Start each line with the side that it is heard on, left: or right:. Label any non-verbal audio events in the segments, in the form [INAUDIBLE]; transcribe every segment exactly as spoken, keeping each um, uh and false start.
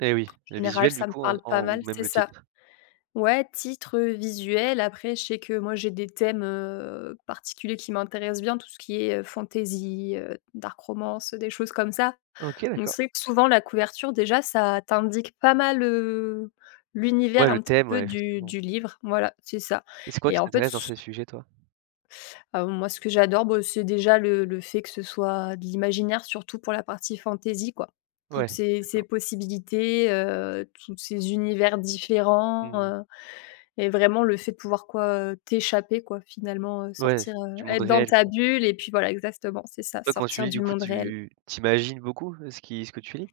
right: Et oui. Le
left: Général,
right: visuel du
left: ça me
right: coup, en
left: parle pas
right: en ou
left: mal,
right: même
left: c'est
right: le
left: ça.
right: titre?
left: Ouais, titre, heu, visuel. Après, je sais que moi, j'ai des thèmes, heu, particuliers qui m'intéressent bien. Tout ce qui est, heu, fantaisie, heu, dark romance, des choses comme ça.
right: OK,
left: On
right: d'accord.
left: sait que souvent, la couverture, déjà, ça t'indique pas mal, heu, l'univers
right: Ouais,
left: un
right: le
left: petit
right: thème, ouais,
left: peu du
right: effectivement.
left: du livre. Voilà, c'est ça,
right: C'est quoi
left: et
right: qui
left: en fait
right: t'intéresse dans
left: s
right: ces sujets, toi?
left: Ah bon, moi, ce que j'adore, bah, c'est déjà le le fait que ce soit de l'imaginaire, surtout pour la partie fantaisie, quoi. Toutes
right: Ouais,
left: ces ces
right: d'accord.
left: possibilités, heu, toutes ces univers
right: Mmh
left: différents,
right: mh.
left: heu, et vraiment le fait de pouvoir, quoi, heu, t'échapper, quoi, finalement, heu,
right: Ouais,
left: sortir, heu,
right: du monde
left: être dans
right: réel,
left: ta
right: quoi.
left: bulle, et puis voilà, exactement, c'est ça:
right: Toi, quand tu
left: sortir
right: lis,
left: du
right: du coup,
left: monde réel.
right: tu tu imagines beaucoup ce qui ce que tu lis?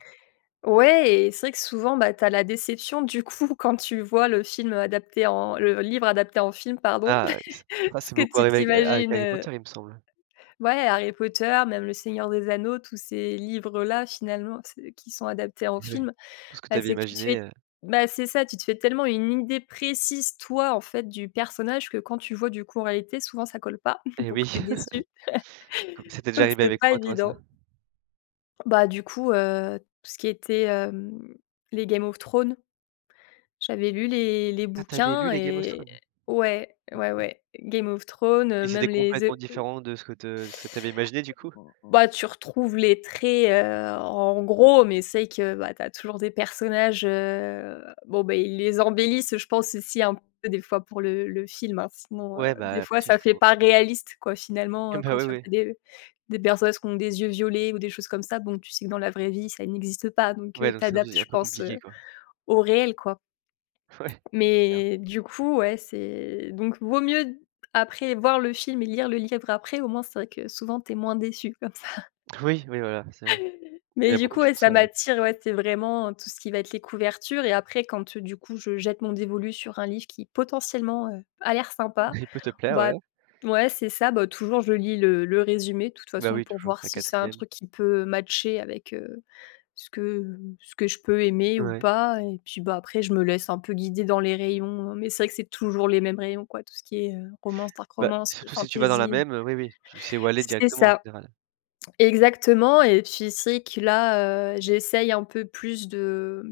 left: Ouais et c'est vrai que souvent, bah, tu as la déception. Du coup, quand tu vois le film adapté en le livre adapté en film, pardon.
right: Ah oui c
left: [CHUCKLES]
right: ça,
left: Ce
right: c'est
left: que
right: beaucoup
left: tu
right: arrivé avec, heu, avec
left: t'imagines,
right: Harry
left: heu
right: Potter, il me semble?
left: Ouais, Harry Potter, même le Seigneur des Anneaux, tous ces livres-là, finalement, c'est qui sont adaptés en
right: Et ouais.
left: film,
right: Tout ce que tu
left: bah
right: avais
left: c'est que tu te
right: imaginé,
left: fais
right: heu.
left: bah c'est ça, tu te fais tellement une idée précise, toi, en fait, du personnage, que quand tu vois, du coup, en réalité, souvent ça colle pas, [CHUCKLES]
right: Et
left: donc
right: oui.
left: tu es déçu,
right: [CHUCKLES] Co ça t'est déjà
left: donc
right: arrivé
left: c'est
right: avec
left: pas
right: quoi, toi, ça?
left: évident. Bah, du coup, heu, tout ce qui était, hem, les Game of Thrones, j'avais lu les les
right: Ah tu avais lu
left: bouquins
right: les Game of
left: et
right: Thrones?
left: ouais, ouais,
right: OK.
left: ouais, Game of Thrones,
right: Et
left: heu,
right: c'était
left: même les, The
right: complètement
left: heu
right: différent de ce que te ce que tu avais imaginé du coup?
left: Bah, tu retrouves les traits, heu, en gros, mais c'est vrai que, bah, tu as toujours des personnages, heu, bon, bah, ils les embellissent, heu, je pense, aussi un peu des fois pour le le film, hein, sinon, heu,
right: Ouais,
left: des
right: bah,
left: fois,
right: tout est
left: ça fait
right: faux
left: pas
right: quoi.
left: réaliste, quoi, finalement,
right: Eh
left: heu,
right: ben
left: quand
right: oui,
left: tu vois
right: oui.
left: qu'il y a des, heu, des personnes qui ont des yeux violets ou des choses comme ça. Bon, tu sais que dans la vraie vie, ça n'existe pas, donc
right: Ouais,
left: heu, tu
right: donc ça
left: adaptes,
right: faisait
left: je
right: un peu
left: pense,
right: compliqué,
left: heu,
right: quoi.
left: au réel, quoi.
right: Ouais, clair.
left: Mais du coup, ouais, c'est donc vaut mieux, après, voir le film et lire le livre après. Au moins, c'est vrai que souvent, tu es moins déçu comme ça.
right: Oui, oui, voilà, c'est vrai. Il y en
left: Mais
right: a
left: du
right: beaucoup
left: coup,
right: qui
left: ouais,
right: font
left: ça
right: ça, ouais.
left: m'attire. Ouais, c'est vraiment tout ce qui va être les couvertures, et après, quand du coup je jette mon dévolu sur un livre qui potentiellement, heu, a l'air sympa,
right: Il peut te plaire,
left: bah
right: ouais.
left: t ouais, c'est ça. Bah, toujours, je lis le le résumé, de toute
right: Bah,
left: façon,
right: oui,
left: pour
right: toujours,
left: voir
right: la
left: si c'est un
right: quatrième.
left: truc qui peut matcher avec, heu, ce que ce que je peux aimer ou
right: Ouais.
left: pas, et puis bah, après, je me laisse un peu guider dans les rayons, mais c'est vrai que c'est toujours les mêmes rayons quoi, tout ce qui est, heu, romance, dark
right: Bah,
left: romance,
right: surtout si tu vas dans la
left: fantaisie.
right: même, heu, oui, oui, tu sais où aller
left: C'est
right: directement en
left: ça.
right: général.
left: Exactement, et puis, c'est vrai que là, j'essaye un peu plus de